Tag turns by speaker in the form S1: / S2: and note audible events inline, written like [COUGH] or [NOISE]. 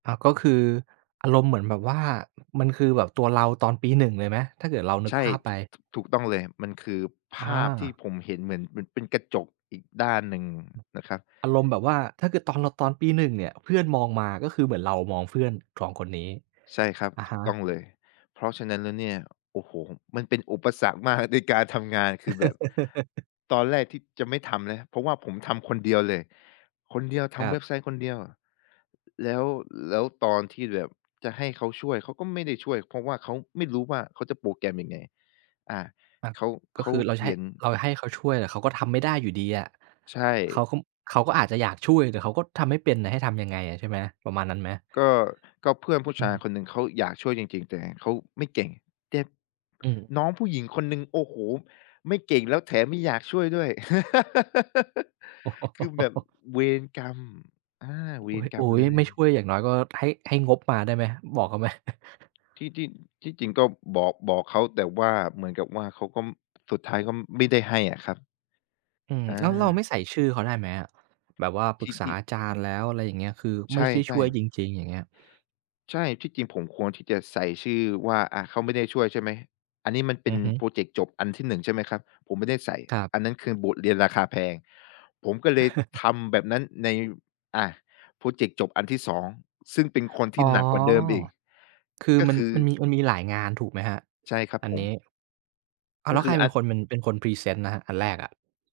S1: อา ก็คืออารมณ์เหมือนแบบว่า มันคือแบบตัวเราตอนปี 1 เลยไหม ถ้าเกิดเรานึ
S2: ใ
S1: ก
S2: ช่
S1: ภาพไ
S2: ถ
S1: ป?
S2: ถ ถูกต้องเลย มันคือภาพที่
S1: อา
S2: ผมเห็นเหมือนมันเป็นกระจกอีกด้านหนึ่งนะครับ
S1: อารมณ์แบบว่า ถ้าเกิดตอนเราตอนปี 1 เนี่ย เพื่อนมองมาก็คือเหมือนเรามองเพื่อน 2 คนนี้
S2: ใช่ครับ
S1: อะ
S2: ถ
S1: ฮ
S2: ูกต้
S1: ะ
S2: องเลย เพราะฉะนั้นแล้วเนี่ย โอ้โฮ มันเป็นอุปสรรคมากในการทำงาน คือแบบ
S1: [CHUCKLES]
S2: ตอนแรกที่จะไม่ทำแล้ว เพราะว่าผมทำคนเดียวเลย คนเดียวท
S1: คร
S2: ำ
S1: ั
S2: เว
S1: บ
S2: ็บไซต์คนเดียว แล้ว แล้วตอนที่แบบจะให้เขาช่วย เขาก็ไม่ได้ช่วย เพราะว่าเขาไม่รู้ว่าเขาจะโปรแกรมยังไง อา
S1: อา
S2: เขา
S1: ก
S2: เข
S1: ็
S2: า
S1: คือเรา
S2: เข
S1: จะให
S2: ี
S1: ้
S2: ยน
S1: เราให้เขาช่วย แต่เขาก็ทำไม่ได้อยู่ดีอะ
S2: ใช
S1: เขา
S2: ่
S1: ก็ เขาก็อาจจะอยากช่วย แต่เขาก็ทำให้เป็นน่ะให้ทำยังไงอะ ใช่ไหม ประมาณนั้นไหม?
S2: ก็ ก็เพื่อนผู้
S1: อ
S2: ช
S1: ื
S2: าย
S1: ม
S2: คนหนึ่งเขาอยากช่วยจริง ๆ แต่เขาไม่เก่ง แต่
S1: อืม
S2: น้องผู้หญิงคนหนึ่ง โอ้โฮ ไม่เก่งแล้วแถมไม่อยากช่วยด้วย [LAUGHS] คือแบบ
S1: [CHUCKLES]
S2: เวรกรรม อา เว
S1: อ
S2: รกร
S1: ุ
S2: ร
S1: ๊
S2: มเ
S1: ย
S2: ล
S1: ๆ ไม่
S2: ย
S1: ช่วยอย่างน้อยก็ให้ ให้งบมาได้ไหม? บอกเขาไหม? [CHUCKLES]
S2: ที่ ที่ ที่จริงก็บอก บอกเขา แต่ว่าเหมือนกับว่าเขาก็ สุดท้ายก็ไม่ได้ให้อะครับ
S1: อืม
S2: อ
S1: แล้วเราไม
S2: า
S1: ่ใส่ชื่อเขาได้ไหมอะ? แบบว่าป
S2: ท
S1: รึ
S2: ี
S1: ก
S2: ่
S1: ษ
S2: ท
S1: า
S2: ี่
S1: อาจารย์แล้ว อะไรอย่างเงี้ย คือไ
S2: ใช
S1: ม่ได้ช
S2: ่
S1: ่วย
S2: ๆ
S1: จริง ๆ อย่างเงี้ย
S2: ใช่ ที่จริงผมควรที่จะใส่ชื่อว่าอะเขาไม่ได้ช่วย ใช่ไหม? อันนี้มันเป
S1: อ
S2: ็น
S1: ือฮึ
S2: พรอเจกต์จบอันที่ 1 ใช่ไหมครับ ผมไม่ได้ใส่
S1: ครับ
S2: อันนั้นคือบทเรียนราคาแพง ผมก็เลย
S1: [CHUCKLES]
S2: ทำแบบนั้นใน อ่า พรอเจกต์จบอันที่ 2 ซึ่งเป็นคนท
S1: อ๋
S2: ี
S1: อ
S2: ่หนักกว่าเดิมอีก
S1: คือ
S2: ก็
S1: มั
S2: ค
S1: น
S2: ือ
S1: มันมี มันมีหลายงานถูกไหมครับ
S2: ใช่ครับ
S1: อัน
S2: ผ
S1: นี้?
S2: ม
S1: อ้า
S2: ก
S1: ว แ
S2: ็
S1: ล้ว
S2: ค
S1: ใค
S2: ื
S1: ร
S2: อ
S1: เป
S2: อ
S1: ็
S2: ั
S1: น
S2: น
S1: คนมัน เป็นคนพรีเซนต์นะครับ อันแรกอะ?